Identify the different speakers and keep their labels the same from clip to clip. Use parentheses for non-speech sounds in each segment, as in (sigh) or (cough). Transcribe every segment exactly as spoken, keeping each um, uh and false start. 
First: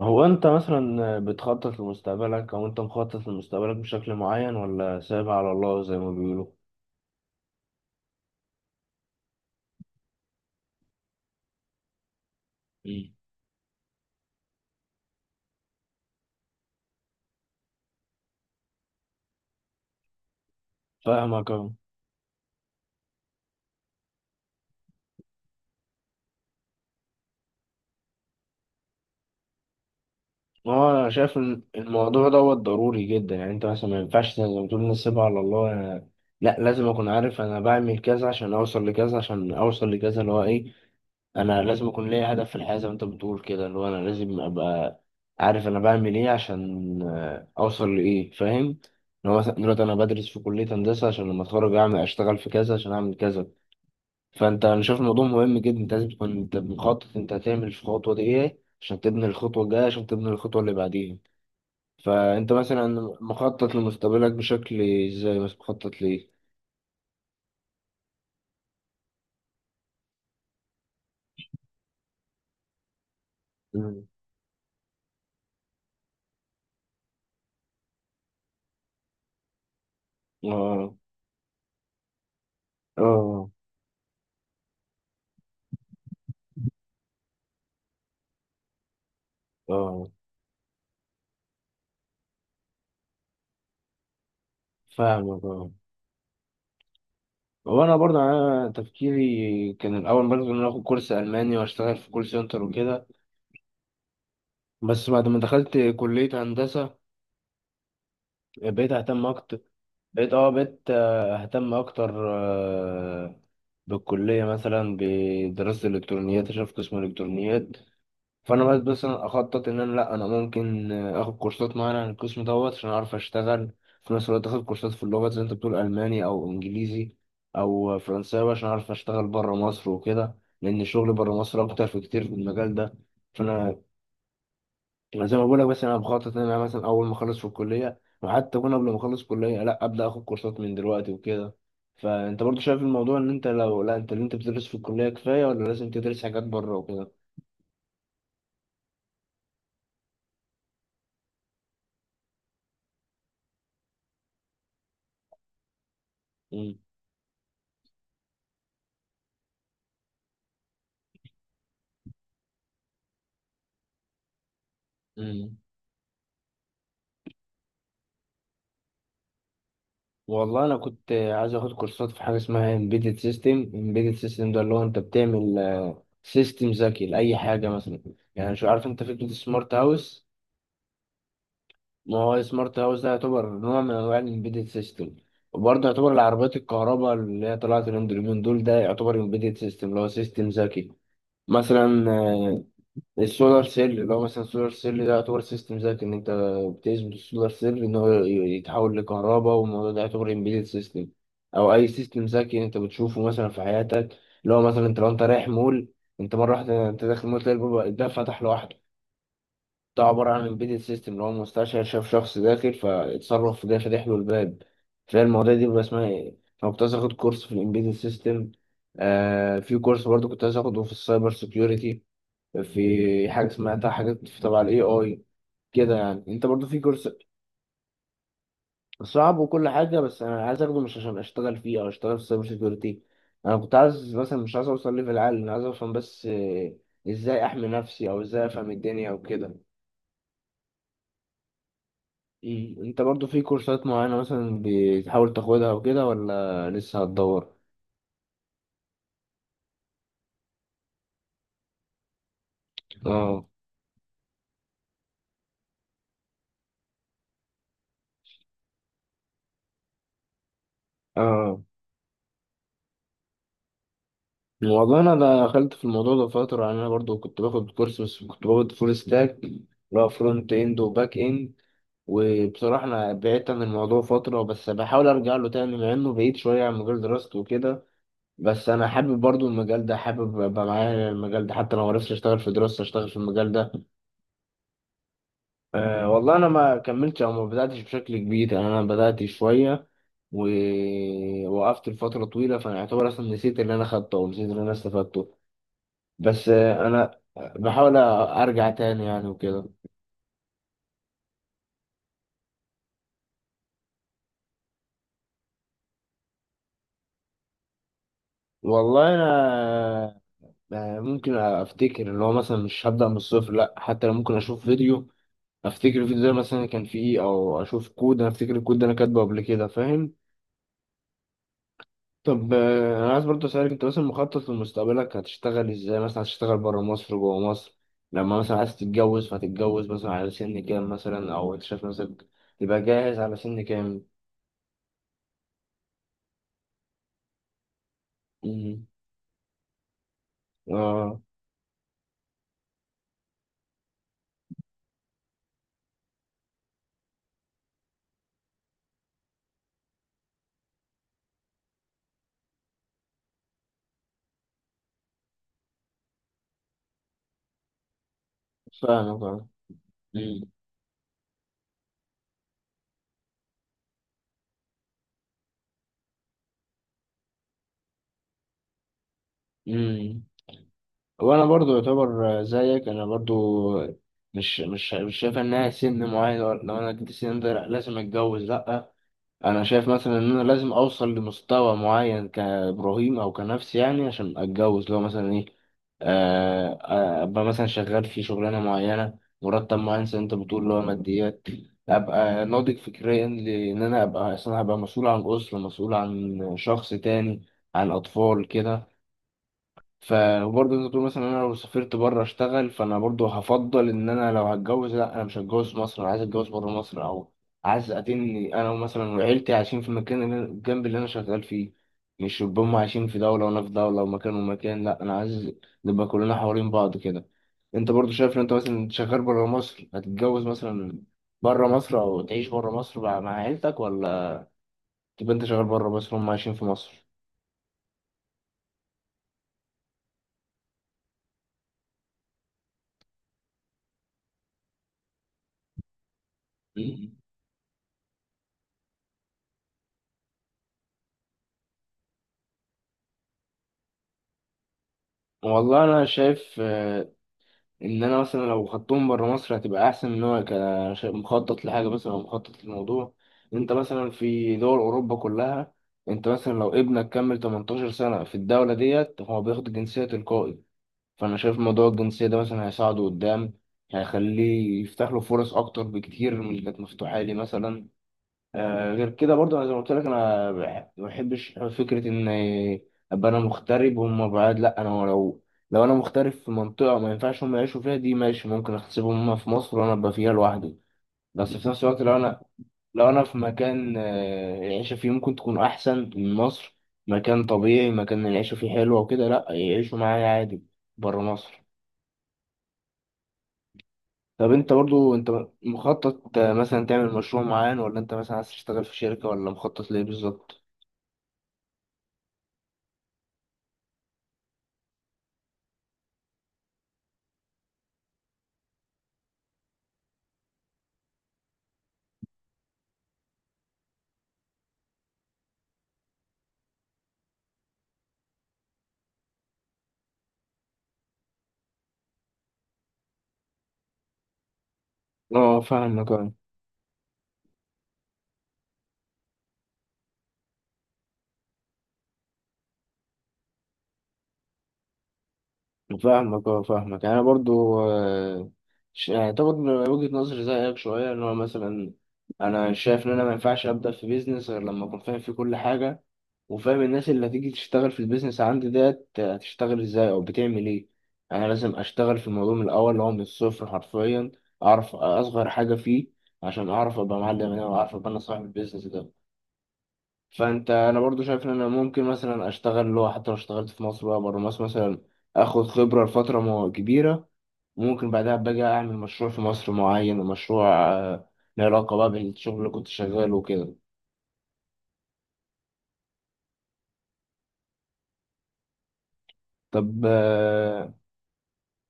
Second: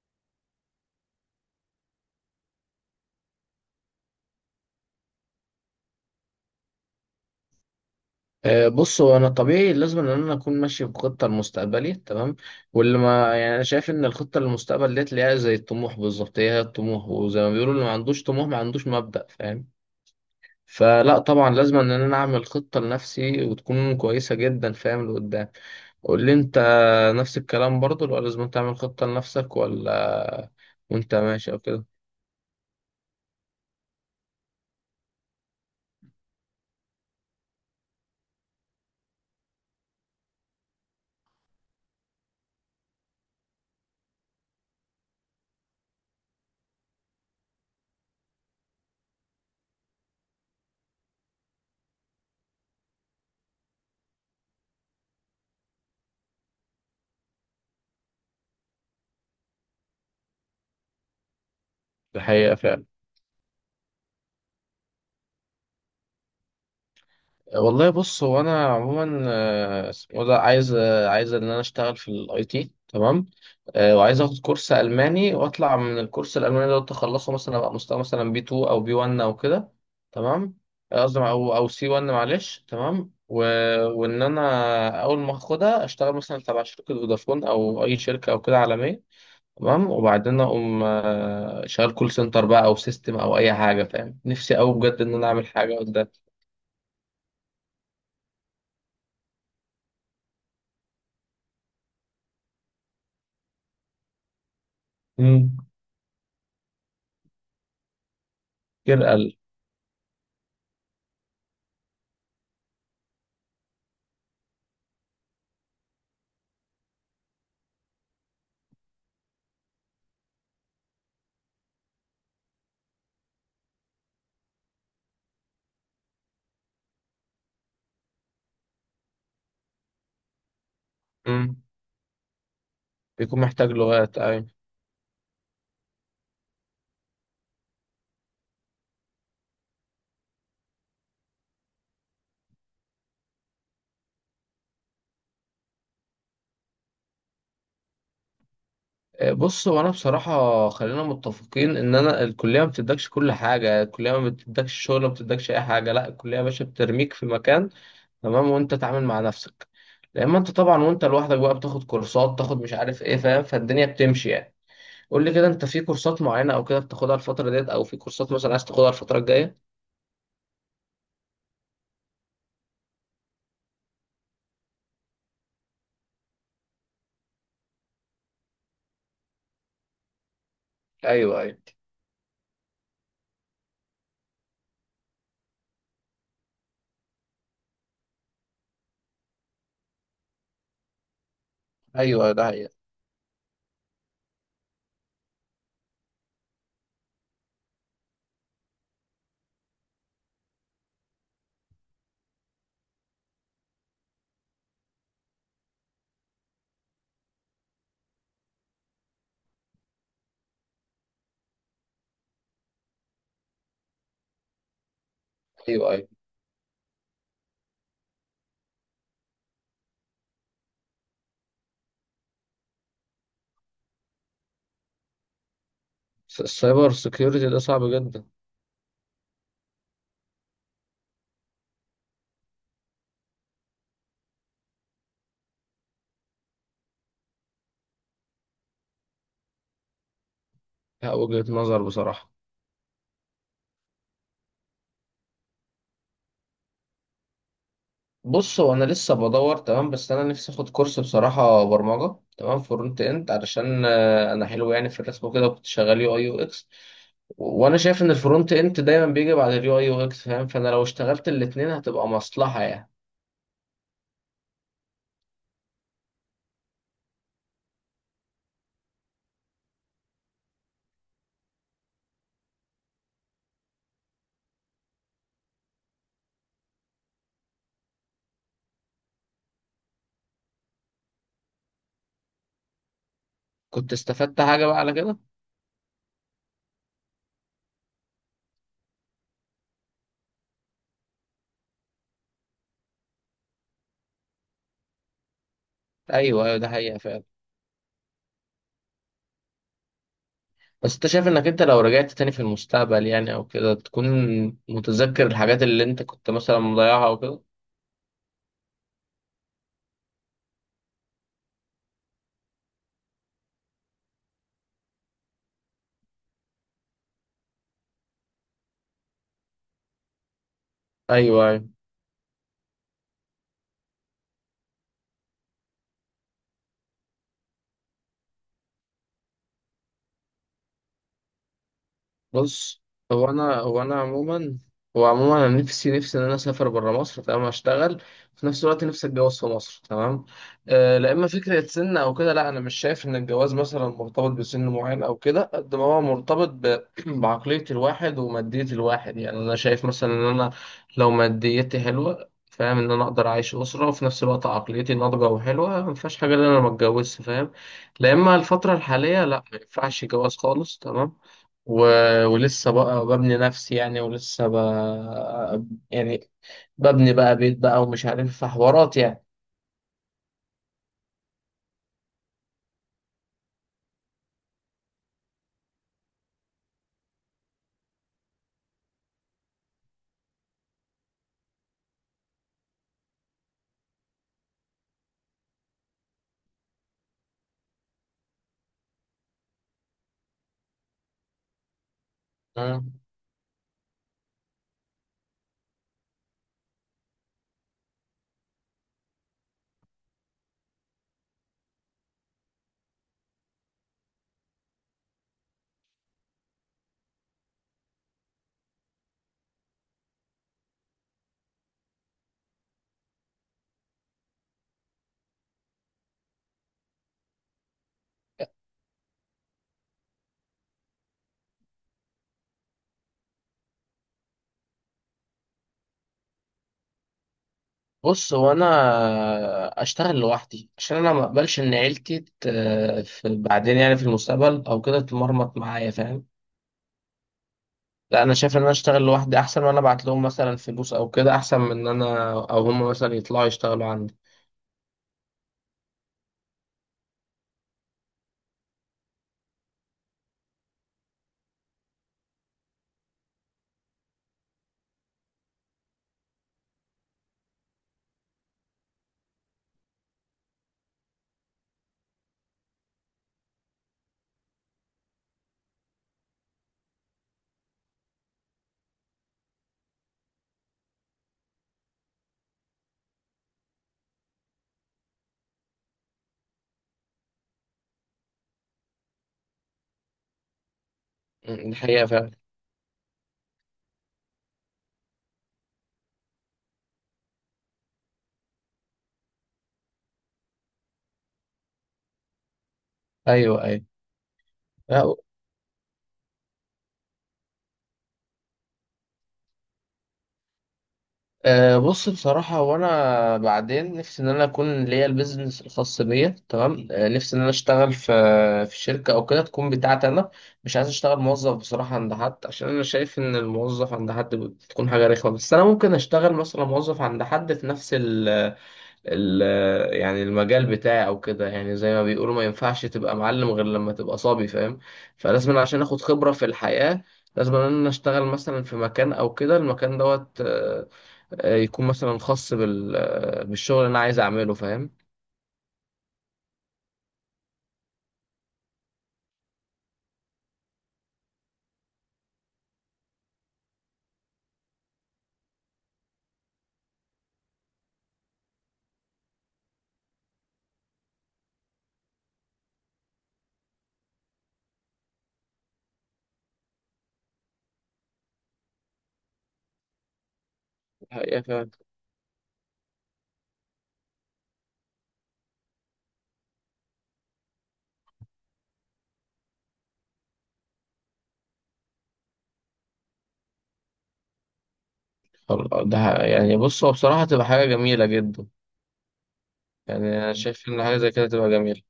Speaker 1: هو انت مثلا بتخطط لمستقبلك او انت مخطط لمستقبلك بشكل معين، ولا سايبها على الله زي ما بيقولوا؟
Speaker 2: آه، بص، هو انا طبيعي لازم ان انا اكون ماشي بخطه لمستقبلي. تمام. واللي
Speaker 1: مم.
Speaker 2: ما يعني، انا شايف ان الخطه للمستقبل ديت اللي هي زي الطموح بالظبط، هي هي الطموح. وزي ما بيقولوا، اللي ما عندوش طموح ما عندوش مبدأ، فاهم. فلا طبعا
Speaker 1: فاهمك اهو.
Speaker 2: لازم ان انا اعمل خطه لنفسي وتكون كويسه جدا، فاهم، لقدام. قول لي انت. نفس الكلام برضو، ولا لازم تعمل خطه لنفسك، ولا
Speaker 1: هو انا
Speaker 2: وانت
Speaker 1: شايف
Speaker 2: ماشي او
Speaker 1: ان
Speaker 2: كده؟
Speaker 1: الموضوع دوت ضروري جدا، يعني انت مثلا ما ينفعش زي ما بتقول نسيبها على الله. أنا- لا، لازم اكون عارف انا بعمل كذا عشان اوصل لكذا عشان اوصل لكذا اللي هو ايه. انا لازم اكون ليا هدف في الحياه زي ما انت بتقول كده، اللي هو انا لازم ابقى عارف انا بعمل ايه عشان آه، اوصل لايه، فاهم؟ ان هو مثلا دلوقتي انا بدرس في كليه هندسه عشان لما اتخرج اعمل اشتغل في كذا عشان اعمل كذا. فانت، انا شايف الموضوع مهم جدا، انت لازم تكون انت مخطط انت هتعمل في الخطوه دي ايه عشان تبني الخطوه الجايه عشان تبني الخطوه اللي بعديها. فانت
Speaker 2: الحقيقه فعلا.
Speaker 1: مثلا مخطط لمستقبلك بشكل ازاي؟ بس مخطط ليه؟
Speaker 2: والله، بص، هو انا عموما آه، اسمه ده، عايز آه، عايز ان انا اشتغل في الاي تي. تمام. آه،
Speaker 1: مم.
Speaker 2: وعايز اخد كورس الماني واطلع من الكورس الالماني ده، اخلصه مثلا ابقى مستوى مثلا بي اتنين او بي واحد او كده. تمام.
Speaker 1: اه.
Speaker 2: آه، قصدي او او سي واحد، معلش. تمام و...
Speaker 1: اه.
Speaker 2: وان انا اول ما اخدها اشتغل مثلا تبع شركه فودافون او اي شركه او كده عالميه. تمام.
Speaker 1: اه.
Speaker 2: وبعدين اقوم آه، شغال كول سنتر بقى، او سيستم، او اي حاجه، فاهم. نفسي قوي بجد ان انا
Speaker 1: فاهمك،
Speaker 2: اعمل
Speaker 1: اه.
Speaker 2: حاجه قدام.
Speaker 1: هو انا برضه يعني انا تفكيري كان الاول برضه ان انا اخد كورس الماني واشتغل في كول سنتر وكده. بس بعد ما
Speaker 2: مم.
Speaker 1: دخلت كليه هندسه بقيت
Speaker 2: كده.
Speaker 1: اهتم اكتر بقيت اه بقيت آه، اهتم اكتر آه، بالكليه مثلا بدراسه الالكترونيات عشان في قسم الالكترونيات. فانا بس مثلا اخطط ان انا لا انا ممكن آه، اخد كورسات معينه عن القسم دوت عشان اعرف اشتغل في نفس الوقت اخد كورسات في اللغات زي انت بتقول الماني او انجليزي او فرنساوي عشان اعرف اشتغل بره مصر وكده، لان الشغل بره
Speaker 2: مم.
Speaker 1: مصر اكتر، في كتير في المجال ده.
Speaker 2: بيكون محتاج
Speaker 1: فانا
Speaker 2: لغات، أيوة.
Speaker 1: أنا زي ما بقول لك، بس انا بخطط ان انا مثلا اول ما اخلص في الكليه، وحتى اكون قبل ما اخلص كليه، لا ابدا اخد كورسات من دلوقتي وكده. فانت برضو شايف الموضوع، ان انت لو لا انت اللي انت بتدرس في الكليه كفايه، ولا لازم تدرس حاجات بره وكده؟
Speaker 2: آه، بص، هو أنا بصراحة، خلينا متفقين إن أنا الكلية ما بتدكش كل حاجة، الكلية ما بتدكش شغل، ما بتدكش أي حاجة. لا، الكلية يا باشا بترميك في مكان. تمام. وأنت تتعامل مع نفسك. لأما أنت طبعا وأنت لوحدك بقى بتاخد كورسات، تاخد مش عارف إيه، فاهم، فالدنيا بتمشي يعني. قول لي كده،
Speaker 1: امم
Speaker 2: أنت في كورسات معينة أو كده بتاخدها الفترة ديت، أو في كورسات مثلا عايز تاخدها الفترة الجاية؟
Speaker 1: والله انا كنت عايز اخد كورسات في حاجه اسمها embedded system. embedded system ده اللي هو انت بتعمل سيستم ذكي لاي حاجه مثلا. يعني شو عارف انت فكره السمارت هاوس؟
Speaker 2: أيوة، أيوة.
Speaker 1: ما هو سمارت هاوس ده يعتبر نوع من انواع الامبيدد سيستم. وبرضه يعتبر العربيات الكهرباء اللي هي طلعت اليومين دول، ده يعتبر امبيدد سيستم اللي هو سيستم ذكي. مثلا
Speaker 2: أيوة، ده
Speaker 1: آه،
Speaker 2: هي.
Speaker 1: السولار سيل، اللي هو مثلا السولار سيل ده يعتبر سيستم ذكي، ان انت بتثبت السولار سيل ان هو ي- يتحول لكهرباء. والموضوع ده يعتبر امبيدد سيستم، او اي سيستم ذكي انت بتشوفه مثلا في حياتك. اللي هو مثلا انت لو انت رايح مول، انت مره واحده انت داخل مول، تلاقي الباب- الباب فتح لوحده. ده عباره عن امبيدد سيستم، اللي هو المستشعر شاف شخص داخل فاتصرف في ده فتح له الباب. فالمواضيع دي بيبقى
Speaker 2: أيوة،
Speaker 1: اسمها
Speaker 2: أيوة.
Speaker 1: ايه. انا كنت عايز اخد كورس في الامبيدد سيستم. آه في كورس برضه كنت عايز اخده في السايبر سيكيورتي. في حاجة سمعتها، حاجات في تبع الاي اي كده، يعني انت برضو في
Speaker 2: السايبر
Speaker 1: كورس.
Speaker 2: سيكيورتي ده صعب جدا.
Speaker 1: صعب وكل حاجة، بس انا عايز اخده مش عشان اشتغل فيه او اشتغل في سايبر سيكيورتي. انا كنت عايز مثلا، مش عايز اوصل ليفل عالي، انا عايز افهم بس آه، ازاي احمي نفسي او ازاي افهم الدنيا وكده.
Speaker 2: لا، وجهة نظر بصراحة.
Speaker 1: إيه، انت برضو في كورسات معينة مثلا بتحاول تاخدها وكده، ولا لسه هتدور؟
Speaker 2: بص، هو انا لسه بدور، تمام، بس انا نفسي اخد كورس بصراحه برمجه، تمام، فرونت اند،
Speaker 1: اه.
Speaker 2: علشان آه، انا حلو يعني في الرسم وكده، كنت شغال يو اي يو اكس. وانا شايف ان الفرونت اند دايما بيجي بعد اليو اي يو اكس، فاهم، فانا لو اشتغلت
Speaker 1: اه.
Speaker 2: الاتنين هتبقى مصلحه يعني.
Speaker 1: والله انا دخلت في الموضوع ده فترة يعني. انا برضو كنت باخد كورس، بس كنت باخد فول ستاك، اللي هو فرونت اند وباك اند. وبصراحة أنا بعدت عن الموضوع فترة، بس بحاول أرجع له تاني، مع إنه بعيد شوية عن مجال دراستي وكده. بس أنا حابب برضو المجال ده، حابب أبقى معايا المجال ده، حتى لو معرفتش أشتغل في دراستي أشتغل في المجال ده.
Speaker 2: كنت استفدت حاجه بقى على كده؟
Speaker 1: أه، والله أنا ما كملتش أو ما بدأتش بشكل كبير، يعني أنا بدأت شوية ووقفت لفترة طويلة، فأنا أعتبر أصلا نسيت اللي أنا خدته أو نسيت اللي أنا استفدته.
Speaker 2: ايوه،
Speaker 1: بس
Speaker 2: ايوه، ده
Speaker 1: آه،
Speaker 2: حقيقه
Speaker 1: أنا
Speaker 2: فعلا.
Speaker 1: بحاول أرجع تاني يعني وكده.
Speaker 2: بس انت شايف انك انت لو رجعت تاني في المستقبل، يعني او كده، تكون متذكر الحاجات اللي انت كنت مثلا مضيعها او كده؟
Speaker 1: والله أنا آه، ممكن افتكر، اللي هو مثلا مش هبدأ من الصفر، لا، حتى لو ممكن اشوف فيديو افتكر الفيديو ده مثلا كان فيه ايه، او اشوف كود انا افتكر الكود ده انا كاتبه قبل كده، فاهم.
Speaker 2: ايوه، أيوة.
Speaker 1: طب آه، انا عايز برضه اسالك، انت مثلا مخطط لمستقبلك هتشتغل ازاي، مثلا هتشتغل بره مصر جوه مصر؟ لما مثلا عايز تتجوز، فهتتجوز مثلا على سن كام، مثلا، او انت شايف نفسك تبقى
Speaker 2: بص،
Speaker 1: جاهز
Speaker 2: هو
Speaker 1: على
Speaker 2: انا
Speaker 1: سن
Speaker 2: هو انا
Speaker 1: كام؟
Speaker 2: عموما هو عموما انا نفسي نفسي ان انا اسافر بره مصر. تمام، اشتغل. في نفس الوقت
Speaker 1: امم
Speaker 2: نفسي اتجوز في مصر. تمام. آه لا،
Speaker 1: اه،
Speaker 2: اما فكره سن او كده، لا، انا مش شايف ان الجواز مثلا مرتبط بسن معين، او كده قد ما هو مرتبط ب... (clears throat) بعقليه الواحد وماديه الواحد. يعني انا شايف مثلا ان انا، لو ماديتي حلوه، فاهم، ان انا اقدر اعيش اسره، وفي نفس الوقت عقليتي ناضجه وحلوه، ما فيهاش حاجه ان انا ما اتجوزش، فاهم. لا، اما الفتره
Speaker 1: فاهمك،
Speaker 2: الحاليه، لا،
Speaker 1: اه.
Speaker 2: ما ينفعش جواز
Speaker 1: مم.
Speaker 2: خالص. تمام و... ولسه بقى ببني نفسي، يعني، ولسه ب... يعني، ببني بقى بيت بقى، ومش عارف حوارات يعني.
Speaker 1: مم. وانا برضو يعتبر زيك، انا برضو مش مش مش شايف انها سن معين، لو لو انا جبت السن ده، لأ، لازم اتجوز، لا. انا شايف مثلا ان انا لازم اوصل لمستوى معين كابراهيم او كنفسي يعني عشان اتجوز. لو مثلا ايه، آه، آه، ابقى مثلا شغال في شغلانه معينه، مرتب معين، زي انت بتقول اللي هو ماديات، ابقى ناضج
Speaker 2: مم.
Speaker 1: فكريا، لان انا ابقى اصلا هبقى مسؤول عن اسره، مسؤول عن شخص تاني، عن اطفال كده. فبرضه انت تقول مثلا انا لو سافرت بره اشتغل، فانا برضه هفضل ان انا لو هتجوز، لا، انا مش هتجوز في مصر، انا عايز اتجوز بره مصر، او عايز اتني انا مثلا وعيلتي عايشين في المكان اللي أنا- الجنب اللي انا شغال فيه. مش يبقى هم عايشين في دولة وانا في دولة ومكان ومكان، لا، انا عايز نبقى كلنا حوالين بعض كده. انت برضه شايف ان انت مثلا شغال بره مصر هتتجوز مثلا بره مصر، او تعيش بره مصر مع مع عيلتك، ولا تبقى انت شغال بره مصر هم عايشين في مصر؟
Speaker 2: بص، هو انا اشتغل لوحدي عشان انا ما اقبلش ان عيلتي ت... في بعدين، يعني في المستقبل او كده، تمرمط معايا، فاهم.
Speaker 1: مم.
Speaker 2: لا، انا شايف ان انا اشتغل لوحدي احسن، وانا ابعت لهم مثلا فلوس او كده، احسن من ان انا او هم مثلا يطلعوا يشتغلوا عندي.
Speaker 1: والله انا شايف ان انا مثلا لو خدتهم بره مصر هتبقى احسن، ان هو ك- ش- مخطط لحاجه مثلا او مخطط للموضوع. انت مثلا في دول اوروبا كلها، انت مثلا لو ابنك كمل تمنتاشر سنه في الدوله ديت هو بياخد جنسيه تلقائي. فانا شايف موضوع الجنسيه ده مثلا هيساعده قدام، هيخليه يفتح له فرص اكتر بكتير من اللي كانت مفتوحه لي مثلا. آه، غير كده برضه انا زي ما قلت لك، انا بح- ما بحبش فكره ان ابقى انا مغترب وهم بعاد. لا، انا لو لو انا مغترب في منطقه ما ينفعش هم يعيشوا فيها، دي ماشي، ممكن احسبهم هم في مصر وانا ابقى فيها لوحدي.
Speaker 2: مم،
Speaker 1: بس في نفس الوقت
Speaker 2: الحقيقة
Speaker 1: لو
Speaker 2: فعلا.
Speaker 1: انا لو انا في مكان آه، العيشه فيه ممكن تكون احسن من مصر، مكان طبيعي، مكان العيشه فيه حلوه وكده، لا يعيشوا معايا عادي بره مصر.
Speaker 2: ايوه، ايوه.
Speaker 1: طب انت برضو
Speaker 2: لا.
Speaker 1: انت مخطط آه، مثلا تعمل مشروع معين، ولا انت مثلا عايز تشتغل في شركه، ولا مخطط ليه بالظبط؟
Speaker 2: أه بص، بصراحة، وأنا بعدين نفسي إن أنا أكون ليا البيزنس الخاص بيا. تمام. أه نفسي إن أنا أشتغل في في شركة أو كده تكون بتاعتي أنا. مش عايز أشتغل موظف بصراحة عند حد، عشان أنا شايف إن الموظف عند حد بتكون حاجة رخمة، بس أنا ممكن أشتغل مثلا موظف عند حد في نفس ال ال يعني المجال بتاعي أو كده. يعني زي ما بيقولوا، ما ينفعش تبقى معلم غير لما تبقى صبي، فاهم. فلازم
Speaker 1: اه،
Speaker 2: أنا، عشان آخد
Speaker 1: فاهمك، اه.
Speaker 2: خبرة في الحياة، لازم إن أنا أشتغل مثلا في مكان أو كده. المكان دوت آه، يكون مثلا خاص بال... آه، بالشغل اللي انا عايز اعمله، فاهم.
Speaker 1: فاهمك، اه. فاهمك، يعني انا برضو آه، ش- يعني طبعا وجهة نظري زيك شوية، ان هو مثلا انا شايف ان انا ما ينفعش ابدا في بيزنس غير لما اكون فاهم فيه كل حاجة، وفاهم الناس اللي هتيجي تشتغل في البيزنس عندي ديت هتشتغل ازاي او بتعمل ايه. يعني انا لازم اشتغل في الموضوع من الاول، اللي هو من الصفر حرفيا، اعرف اصغر حاجة فيه، عشان اعرف ابقى معلم انا، واعرف ابقى انا صاحب البيزنس ده. فانت انا برضو
Speaker 2: الحقيقه
Speaker 1: شايف ان انا
Speaker 2: فعلا.
Speaker 1: ممكن مثلا اشتغل، اللي هو حتى لو اشتغلت في مصر، بقى بره مصر مثلا اخد خبره لفتره مو- كبيره. ممكن بعدها باجي اعمل مشروع في مصر معين، ومشروع آه، له علاقه بقى بالشغل اللي كنت شغاله وكده.
Speaker 2: خل- ده ح- يعني، بص، هو بصراحه تبقى حاجه جميله جدا.
Speaker 1: طب
Speaker 2: يعني انا شايف ان
Speaker 1: آه،
Speaker 2: حاجه زي كده تبقى جميله.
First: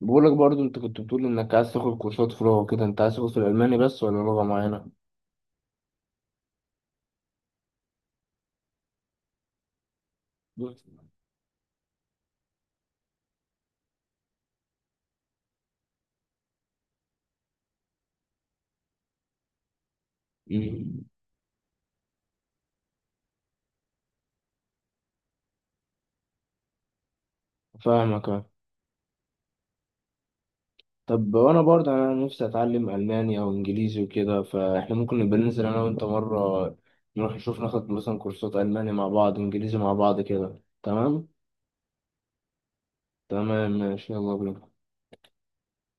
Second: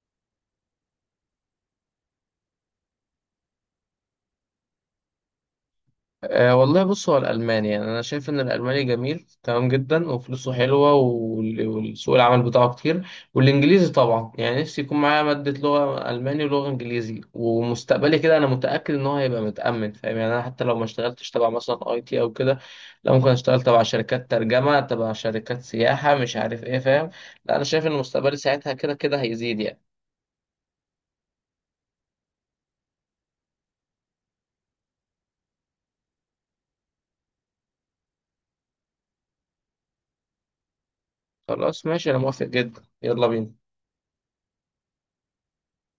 Speaker 1: بقولك برضو، انت كنت بتقول انك عايز تاخد كورسات في لغه كده، انت عايز تاخد في الالماني بس، ولا لغه معينه؟
Speaker 2: أه والله، بص، هو الألماني، يعني أنا شايف إن الألماني جميل تمام، جدا وفلوسه حلوة، وال- والسوق العمل بتاعه كتير. والإنجليزي طبعا، يعني نفسي يكون معايا مادة لغة ألماني ولغة إنجليزي، ومستقبلي كده أنا متأكد إن هو هيبقى متأمن، فاهم. يعني أنا حتى لو ما
Speaker 1: مم.
Speaker 2: اشتغلتش تبع مثلا أي تي أو كده، لا، ممكن أشتغل تبع شركات ترجمة، تبع شركات سياحة، مش عارف إيه، فاهم. لا، أنا شايف إن
Speaker 1: فاهمك.
Speaker 2: مستقبلي ساعتها كده كده هيزيد يعني.
Speaker 1: طب وانا برضه يعني انا نفسي اتعلم الماني او انجليزي وكده، فاحنا ممكن نبقى ننزل انا وانت مره، نروح نشوف ناخد مثلا كورسات الماني مع بعض، انجليزي مع بعض كده، تمام.
Speaker 2: خلاص، ماشي، أنا موافق جدا، يلا بينا.
Speaker 1: تمام ماشي، يلا بينا.